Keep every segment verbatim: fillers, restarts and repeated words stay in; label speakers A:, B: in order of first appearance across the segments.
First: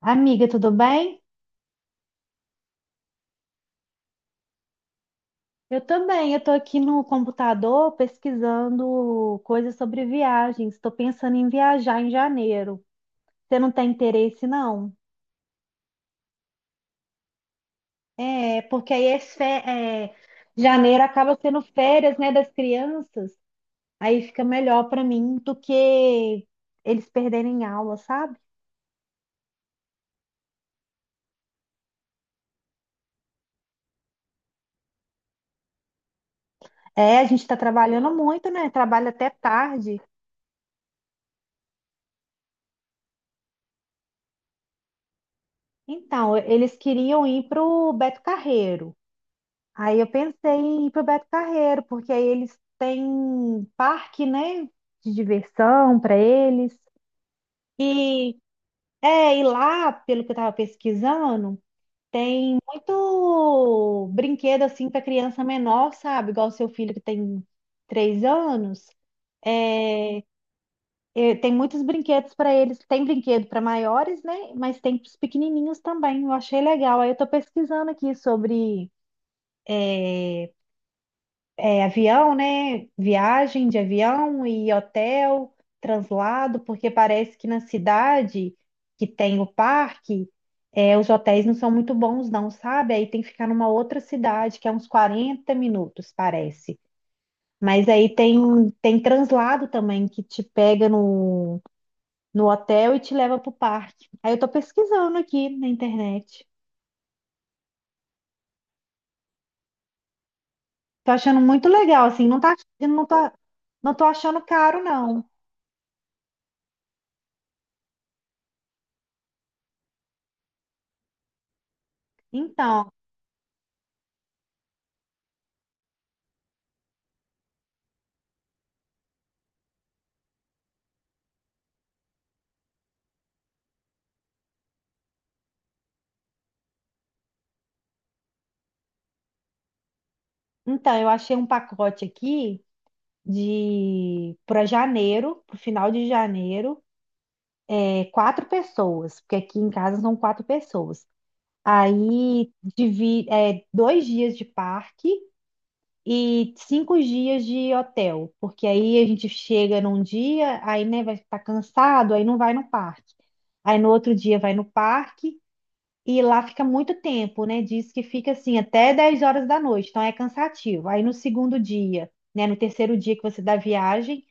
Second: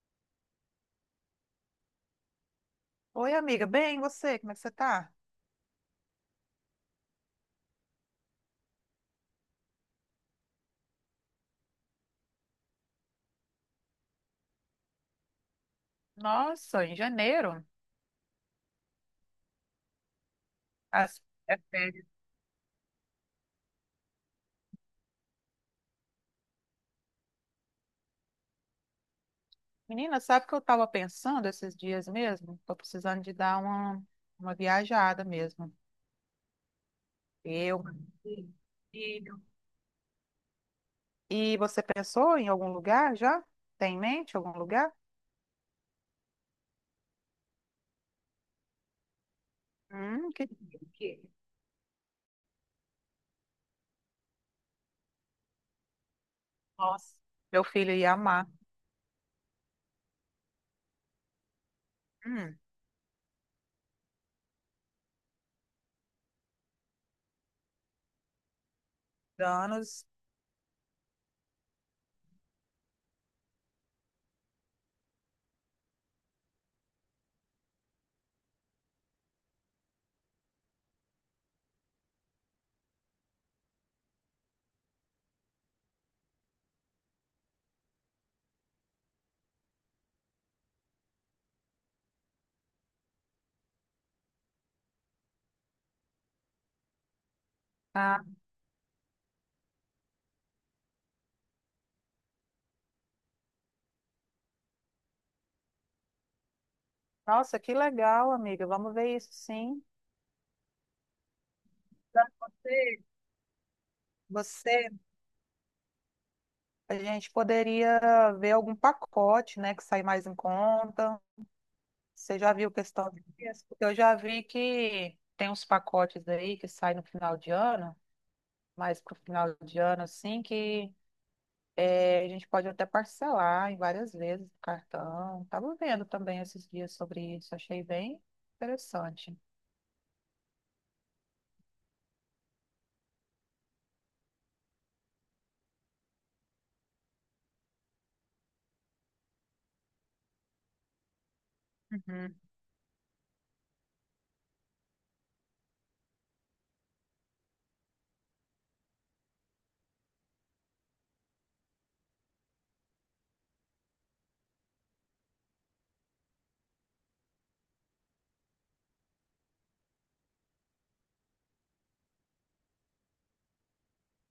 A: Amiga, tudo bem?
B: Oi, amiga. Bem, e você? Como é que você tá?
A: Eu também. Eu tô aqui no computador pesquisando coisas sobre viagens. Estou pensando em viajar em janeiro. Você não tem interesse, não?
B: Nossa, em janeiro,
A: É, porque aí é, fe- é, janeiro
B: as
A: acaba
B: é
A: sendo
B: férias.
A: férias, né, das crianças. Aí fica melhor para mim do que eles perderem aula, sabe?
B: Menina, sabe o que eu estava pensando esses dias mesmo? Tô precisando de dar uma, uma viajada mesmo.
A: É, a gente está
B: Eu,
A: trabalhando muito,
B: Sim.
A: né? Trabalha até
B: Filho.
A: tarde.
B: E você pensou em algum lugar já? Tem em mente algum lugar?
A: Então, eles queriam ir para o Beto Carreiro. Aí eu
B: Hum,
A: pensei
B: que...
A: em ir pro
B: que-
A: Beto Carreiro, porque aí eles têm parque, né, de diversão para eles.
B: Nossa, meu filho ia
A: E
B: amar.
A: é, e lá, pelo que eu tava pesquisando,
B: Hum,
A: tem muito brinquedo assim para criança menor, sabe? Igual o seu filho que tem três anos.
B: Danos.
A: É, é, tem muitos brinquedos para eles. Tem brinquedo para maiores, né? Mas tem para os pequenininhos também. Eu achei legal. Aí eu tô pesquisando aqui sobre é avião, né? Viagem de avião e hotel, translado, porque parece que na cidade que tem o parque, é, os hotéis não são muito bons, não, sabe? Aí tem que ficar numa outra cidade, que é uns quarenta minutos, parece. Mas aí
B: Ah,
A: tem, tem translado também, que te pega no, no hotel e te leva pro parque. Aí eu tô pesquisando aqui na internet.
B: nossa, que legal, amiga. Vamos ver isso, sim.
A: Tô achando muito legal,
B: Pra
A: assim, não tá, não tá, não tô achando caro,
B: Você,
A: não.
B: A gente poderia ver algum pacote, né, que sai mais em conta. Você já viu
A: Então,
B: questão de preço? Porque eu já vi que tem uns pacotes aí que saem no final de ano, mas pro final de ano, assim, que eh, a gente pode até parcelar em várias vezes no cartão. Estava vendo também esses dias sobre isso, achei bem interessante.
A: então, eu achei um pacote aqui de para janeiro, para o final de janeiro, é quatro pessoas, porque aqui em casa são quatro pessoas.
B: Uhum.
A: Aí divi, é, dois dias de parque e cinco dias de hotel, porque aí a gente chega num dia, aí né, vai estar cansado, aí não vai no parque. Aí no outro dia vai no parque e lá fica muito tempo, né? Diz que fica assim até dez horas da noite, então é cansativo. Aí no segundo dia, né? No terceiro dia que você dá viagem,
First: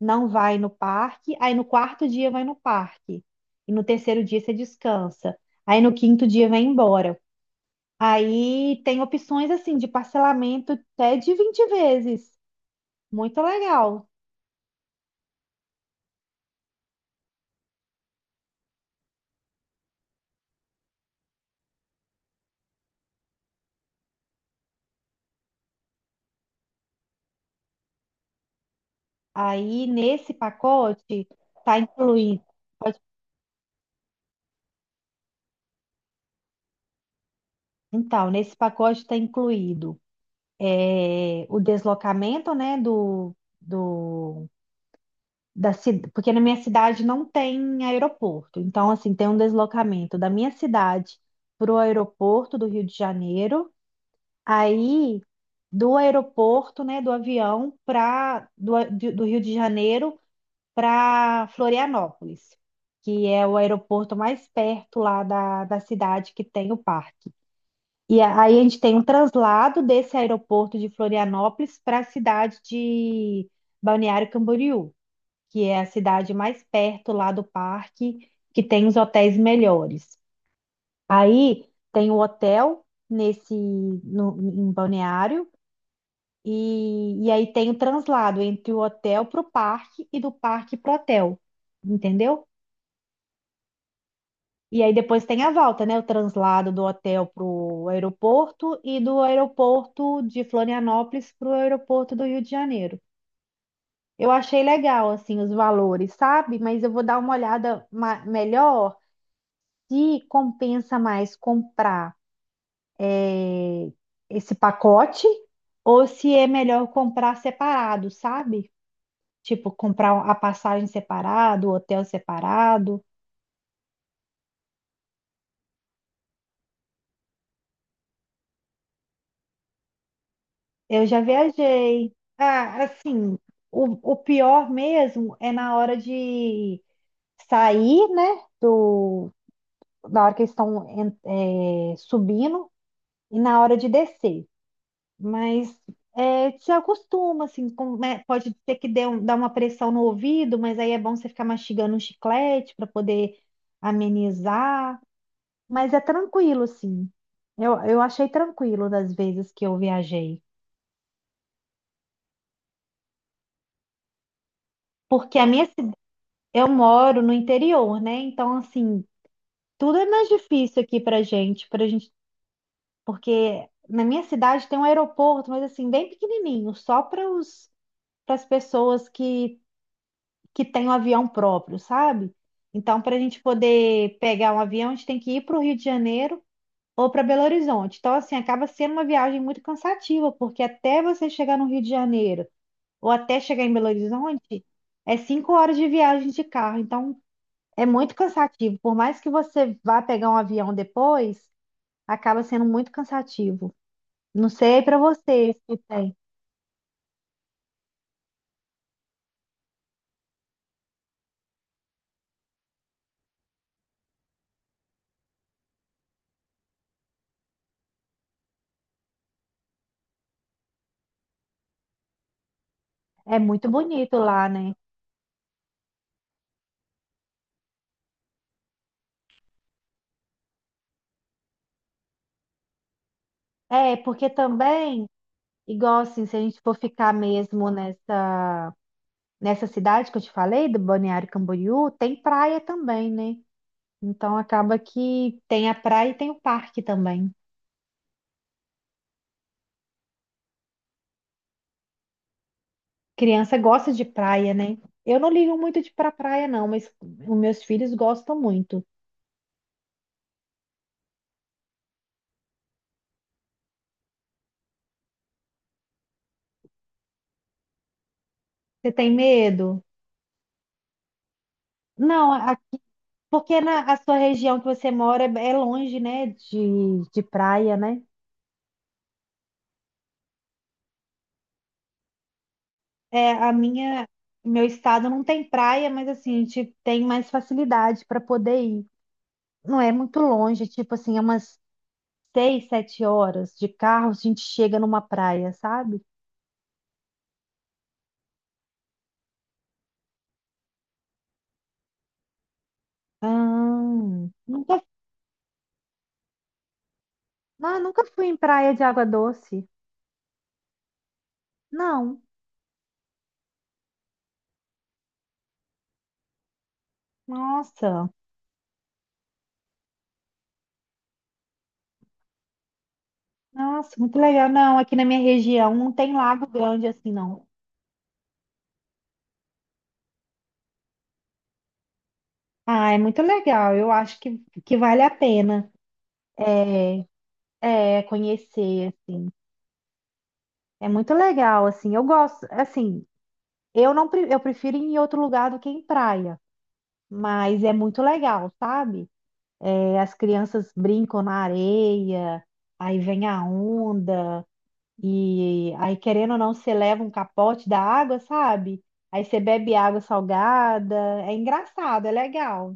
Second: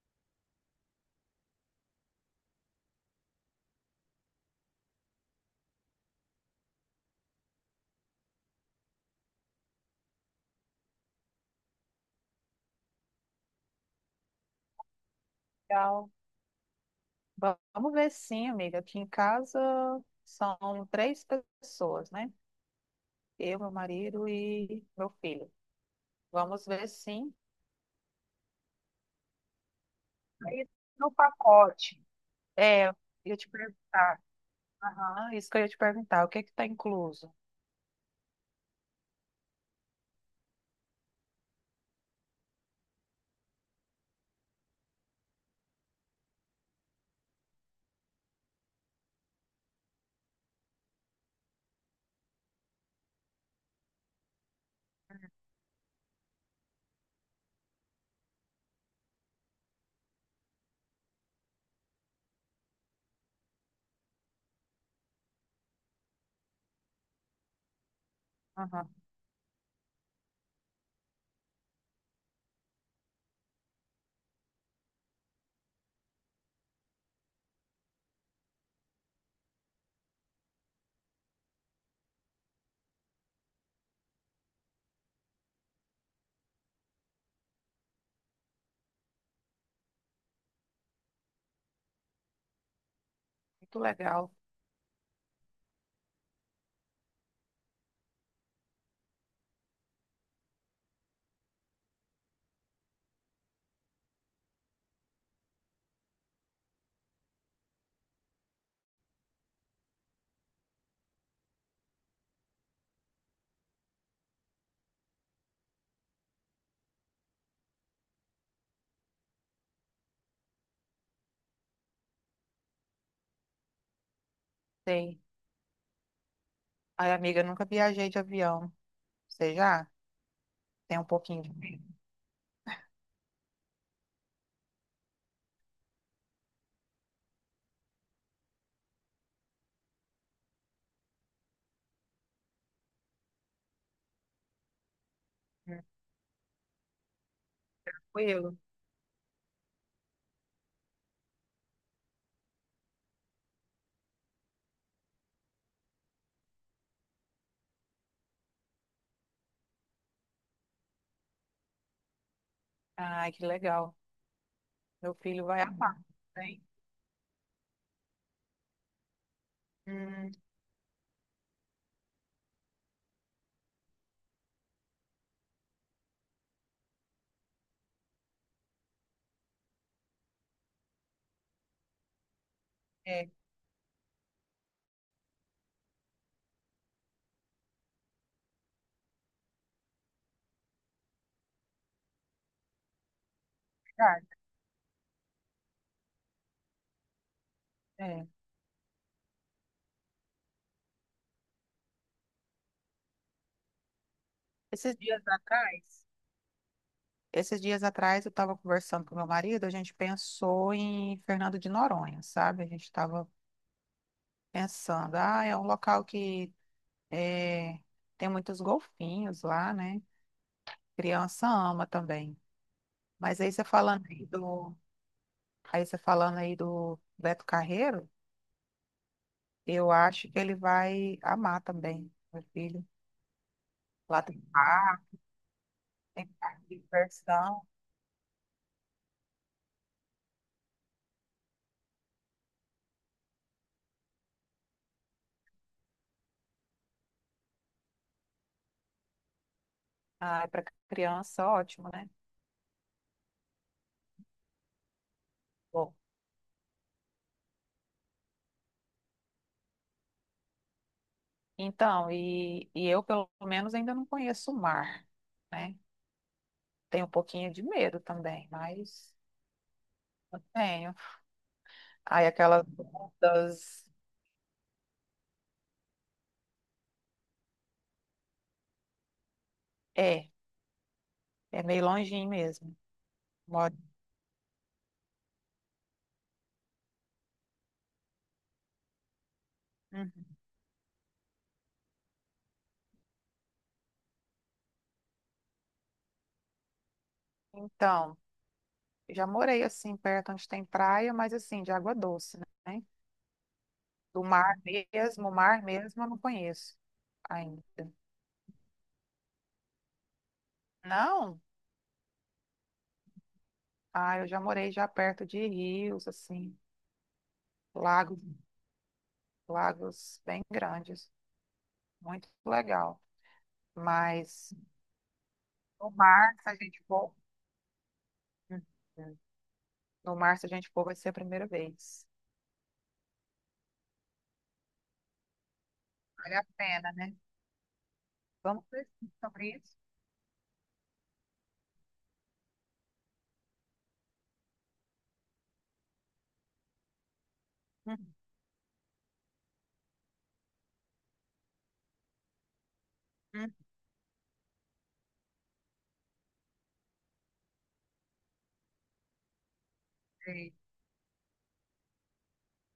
A: não vai no parque. Aí no quarto dia vai no parque. E no terceiro dia você descansa. Aí no quinto dia vai embora. Aí tem opções assim de parcelamento até de vinte vezes. Muito legal.
B: Legal. Va- Vamos ver sim, amiga. Aqui em casa são três pessoas, né? Eu, meu marido e meu filho. Vamos ver, sim.
A: Aí nesse
B: Aí, no
A: pacote tá
B: pacote,
A: incluído.
B: é, eu ia te perguntar. Aham, isso que eu ia te perguntar. O que é que tá incluso?
A: Então, nesse pacote está incluído é, o deslocamento, né, do, do, da cidade, porque na minha cidade não tem aeroporto. Então, assim, tem um deslocamento da minha cidade para o aeroporto do Rio de Janeiro, aí do aeroporto, né, do avião para do, a- de- do Rio de Janeiro para Florianópolis, que é o aeroporto mais perto lá da, da cidade que tem o parque. E a- aí a gente
B: Aham,
A: tem um translado desse aeroporto de Florianópolis para a cidade de Balneário Camboriú, que é a cidade mais perto lá do parque, que tem os hotéis melhores. Aí tem o hotel nesse no- em Balneário e, e aí tem o translado entre o hotel para o parque e do parque para o hotel, entendeu?
B: muito legal.
A: E aí depois tem a volta, né? O translado do hotel pro aeroporto e do aeroporto de Florianópolis pro aeroporto do Rio de Janeiro. Eu achei legal, assim, os valores, sabe? Mas eu vou dar uma olhada ma- melhor se compensa mais comprar eh, esse pacote ou se é melhor comprar separado, sabe? Tipo, comprar a passagem separado, o hotel separado.
B: Sei. Ai, amiga, eu nunca viajei de avião. Você já? Tem um
A: Eu já
B: pouquinho de medo.
A: viajei. Ah, assim, o, o pior mesmo é na hora de sair, né? Do, Na hora que eles estão en- é, subindo e na hora de descer. Mas é, se acostuma, assim, com- né, pode
B: Tranquilo.
A: ser que dê um, dá uma pressão no ouvido, mas aí é bom você ficar mastigando um chiclete para poder amenizar. Mas é tranquilo, assim. Eu, eu achei tranquilo das vezes que eu viajei.
B: Ai, que legal. Meu
A: Porque
B: filho
A: a
B: vai
A: minha...
B: amar. Tem.
A: Eu moro no interior, né? Então, assim, tudo é mais difícil aqui pra gente, pra gente, porque na minha cidade tem um aeroporto, mas assim, bem pequenininho, só para os para as pessoas que que têm um avião próprio, sabe? Então, para a
B: É
A: gente poder pegar um avião, a gente tem que ir para o Rio de Janeiro ou para Belo Horizonte. Então, assim, acaba sendo uma viagem muito cansativa, porque até você chegar no Rio de Janeiro ou até chegar em Belo
B: verdade.
A: Horizonte, é cinco horas de viagem de carro. Então, é muito
B: É.
A: cansativo. Por mais que você vá pegar um avião depois, acaba sendo muito cansativo. Não sei
B: Esses
A: para
B: Dias
A: vocês que
B: atrás,
A: tem.
B: Esses dias atrás eu estava conversando com meu marido, a gente pensou em Fernando de Noronha, sabe? A gente estava pensando, ah, é um local que eh, tem muitos golfinhos lá, né? Criança ama também.
A: É
B: Mas aí você
A: muito
B: falando
A: bonito
B: aí
A: lá, né?
B: do, aí você falando aí do Beto Carreiro, eu acho que ele vai amar também, meu filho.
A: É,
B: Lá
A: porque
B: tem
A: também,
B: parque,
A: igual assim,
B: tem
A: se a gente
B: parque
A: for
B: de
A: ficar
B: diversão.
A: mesmo nessa, nessa cidade que eu te falei, do Balneário Camboriú, tem praia também, né? Então acaba que tem a praia e tem o parque também.
B: Ah, para criança, ótimo, né?
A: Criança gosta de praia, né? Eu não ligo muito de
B: Bom,
A: ir pra praia, não, mas os meus filhos gostam muito.
B: então, e, e eu, pelo menos, ainda não conheço o mar, né? Tenho um pouquinho de medo também,
A: Você tem
B: mas
A: medo?
B: eu tenho. Aí,
A: Não,
B: aquelas
A: porque
B: ondas.
A: na a sua região que você mora é é longe, né, de, de praia, né?
B: É, é meio longinho mesmo.
A: É, a
B: Moro.
A: minha, meu estado não tem praia, mas assim, a gente tem mais facilidade para poder ir. Não é muito
B: Uhum.
A: longe, tipo assim, é umas seis, sete horas de carro, a gente chega numa praia, sabe?
B: Então, já morei assim, perto onde tem praia, mas assim, de água doce, né? Do
A: Ah,
B: mar
A: nunca,
B: mesmo, o mar mesmo, eu não conheço ainda.
A: ah, nunca fui em praia de água doce.
B: Não?
A: Não,
B: Ah, eu já morei já perto de rios, assim,
A: nossa,
B: lago lagos bem grandes, muito legal.
A: nossa, muito legal.
B: Mas
A: Não, aqui na minha região não
B: no
A: tem
B: mar,
A: lago
B: se a gente
A: grande assim,
B: for,
A: não.
B: Uhum. no mar, se a gente for, vai ser a primeira vez.
A: Ah, é muito legal. Eu acho que, que vale a pena
B: Vale a pena, né?
A: é, é,
B: Vamos
A: conhecer,
B: pesquisar
A: assim.
B: sobre isso.
A: É muito legal, assim. Eu gosto, assim, eu não, pre- eu prefiro ir em outro lugar do que em praia, mas é
B: Uhum.
A: muito legal, sabe? É, as crianças brincam na areia, aí vem a
B: Uhum.
A: onda, e aí, querendo ou não, você leva um capote da água, sabe? Aí você bebe água
B: Sei.
A: salgada. É engraçado, é legal.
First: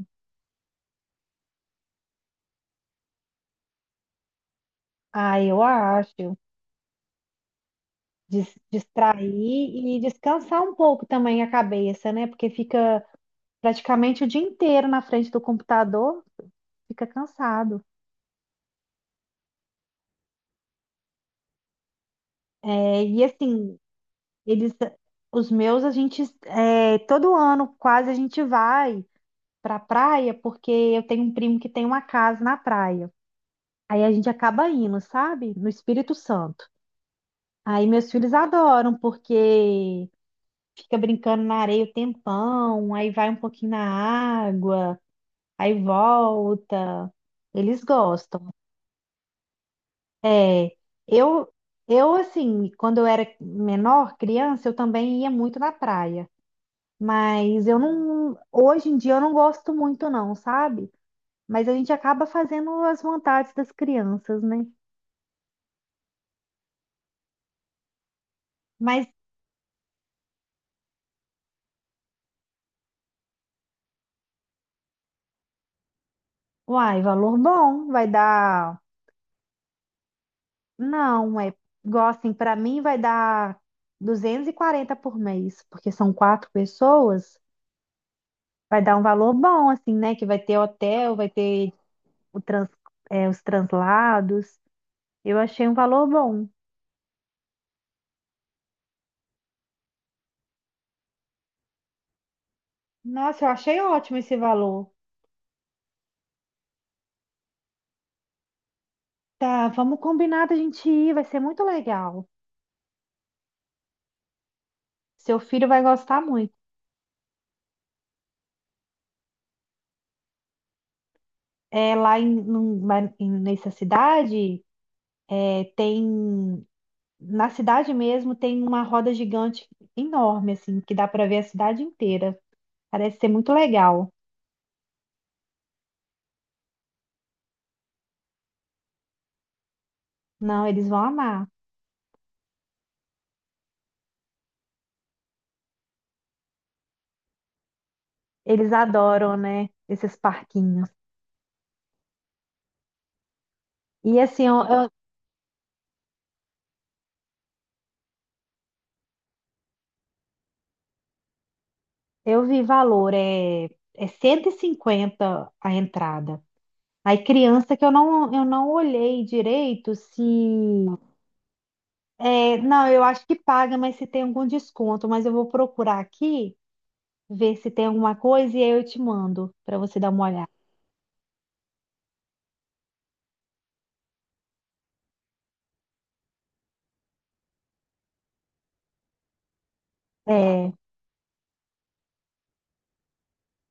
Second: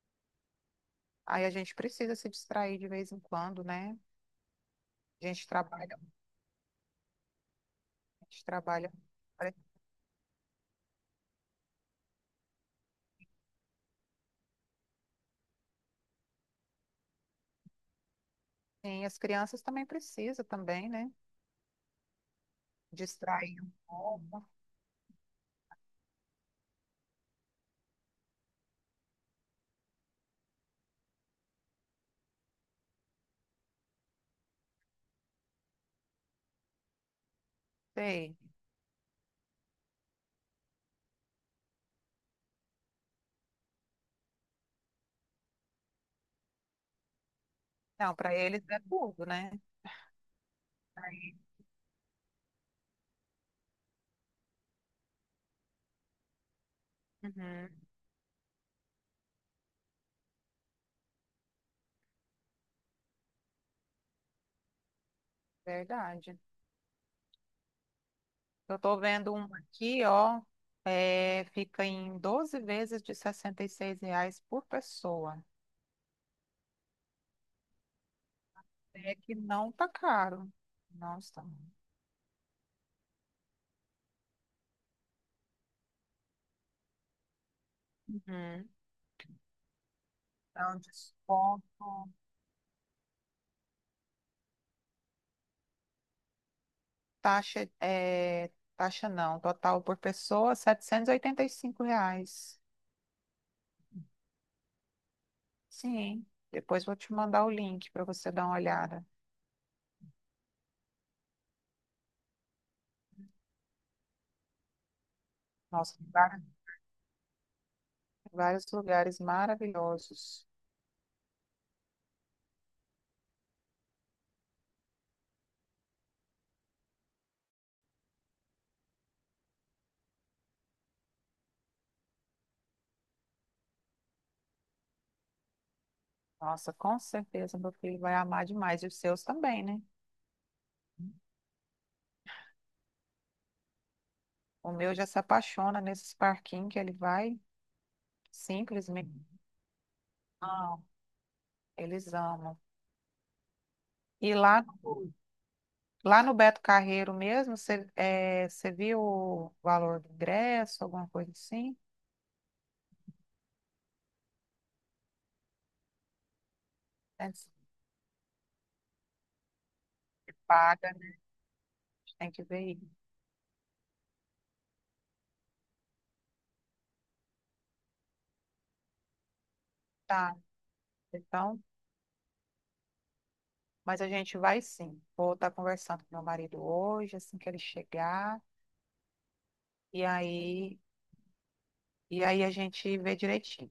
B: Aí a gente precisa se distrair de vez em quando, né? A
A: Ah,
B: gente
A: eu
B: trabalha,
A: acho.
B: a gente
A: Des-
B: trabalha.
A: distrair e descansar um pouco também a cabeça, né? Porque fica praticamente o dia inteiro na frente do computador, fica cansado.
B: Sim, as crianças também precisam também, né?
A: É, e
B: Distrair um
A: assim,
B: pouco.
A: eles, os meus, a gente, é, todo ano quase a gente vai pra praia, porque eu tenho um primo que tem uma casa na praia. Aí a gente acaba indo, sabe? No Espírito Santo. Aí meus filhos
B: Sei.
A: adoram, porque fica brincando na areia o tempão, aí vai um pouquinho na água, aí volta. Eles
B: Não, para
A: gostam.
B: eles é tudo, né?
A: É, eu, eu assim, quando eu era menor, criança, eu também ia muito na praia. Mas
B: Uhum,
A: eu não, hoje em dia eu não gosto muito não, sabe? Mas a gente acaba fazendo as vontades das crianças, né?
B: verdade. Eu tô
A: Mas,
B: vendo uma aqui, ó, é, fica em doze vezes de sessenta e seis reais por pessoa.
A: uai, valor bom, vai dar,
B: É que não tá caro. Não
A: não,
B: está.
A: é, igual assim, para mim vai dar duzentos e quarenta por mês, porque são quatro pessoas,
B: Uhum.
A: vai dar um valor bom assim, né? Que vai ter
B: É um
A: hotel, vai
B: desconto.
A: ter o trans, é, os translados. Eu achei um valor bom.
B: Taxa, é, taxa não, total por pessoa, setecentos e oitenta e cinco reais.
A: Nossa, eu achei ótimo esse valor.
B: Sim, depois vou te mandar o link para você dar uma olhada.
A: Tá, vamos combinar da gente ir, vai ser muito legal. Seu filho vai
B: Nossa, tem
A: gostar
B: vários
A: muito.
B: vários lugares maravilhosos.
A: É, lá em, num- lá em- Nessa cidade, é, tem. Na cidade mesmo tem uma roda gigante enorme, assim, que dá para ver a cidade inteira. Parece ser muito legal.
B: Nossa, com certeza meu filho vai amar demais. E os seus também, né?
A: Não, eles vão amar.
B: O meu já se apaixona nesses parquinhos que ele vai,
A: Eles
B: simplesmente.
A: adoram, né? Esses
B: Não,
A: parquinhos.
B: eles amam.
A: E
B: E
A: assim, eu,
B: lá,
A: eu
B: lá no Beto Carreiro mesmo, você eh, você viu o valor do ingresso, alguma coisa assim?
A: Eu vi valor, é, é cento e cinquenta a entrada. Aí
B: É, se
A: criança que eu não, eu não olhei direito se...
B: Paga, a gente tem que ver
A: É,
B: aí.
A: não, eu acho que paga, mas se tem algum desconto. Mas eu vou procurar aqui, ver se tem alguma coisa e aí eu te mando para você dar uma
B: Tá,
A: olhada.
B: então, mas a gente vai sim. Vou estar conversando com meu marido hoje, assim que ele chegar, e
A: É,
B: aí, e aí a gente vê direitinho,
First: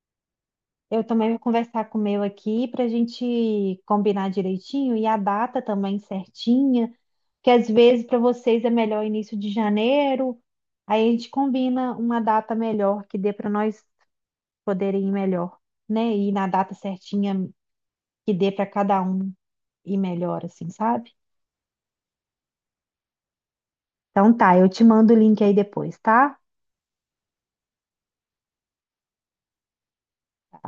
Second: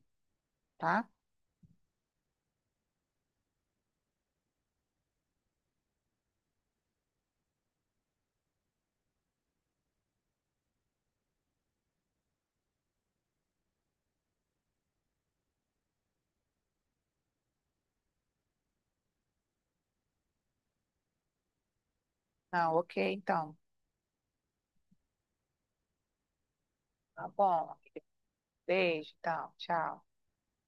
A: eu
B: tá?
A: também vou conversar com o meu aqui para a gente combinar direitinho e a data também certinha, que às vezes para vocês é melhor início de janeiro, aí a gente combina uma data melhor que dê para nós poderem ir melhor, né? E na data certinha que dê para cada um ir melhor, assim, sabe?
B: Não, ok, então.
A: Então tá, eu te mando o link aí depois, tá?
B: Tá bom. Beijo, então. Tchau.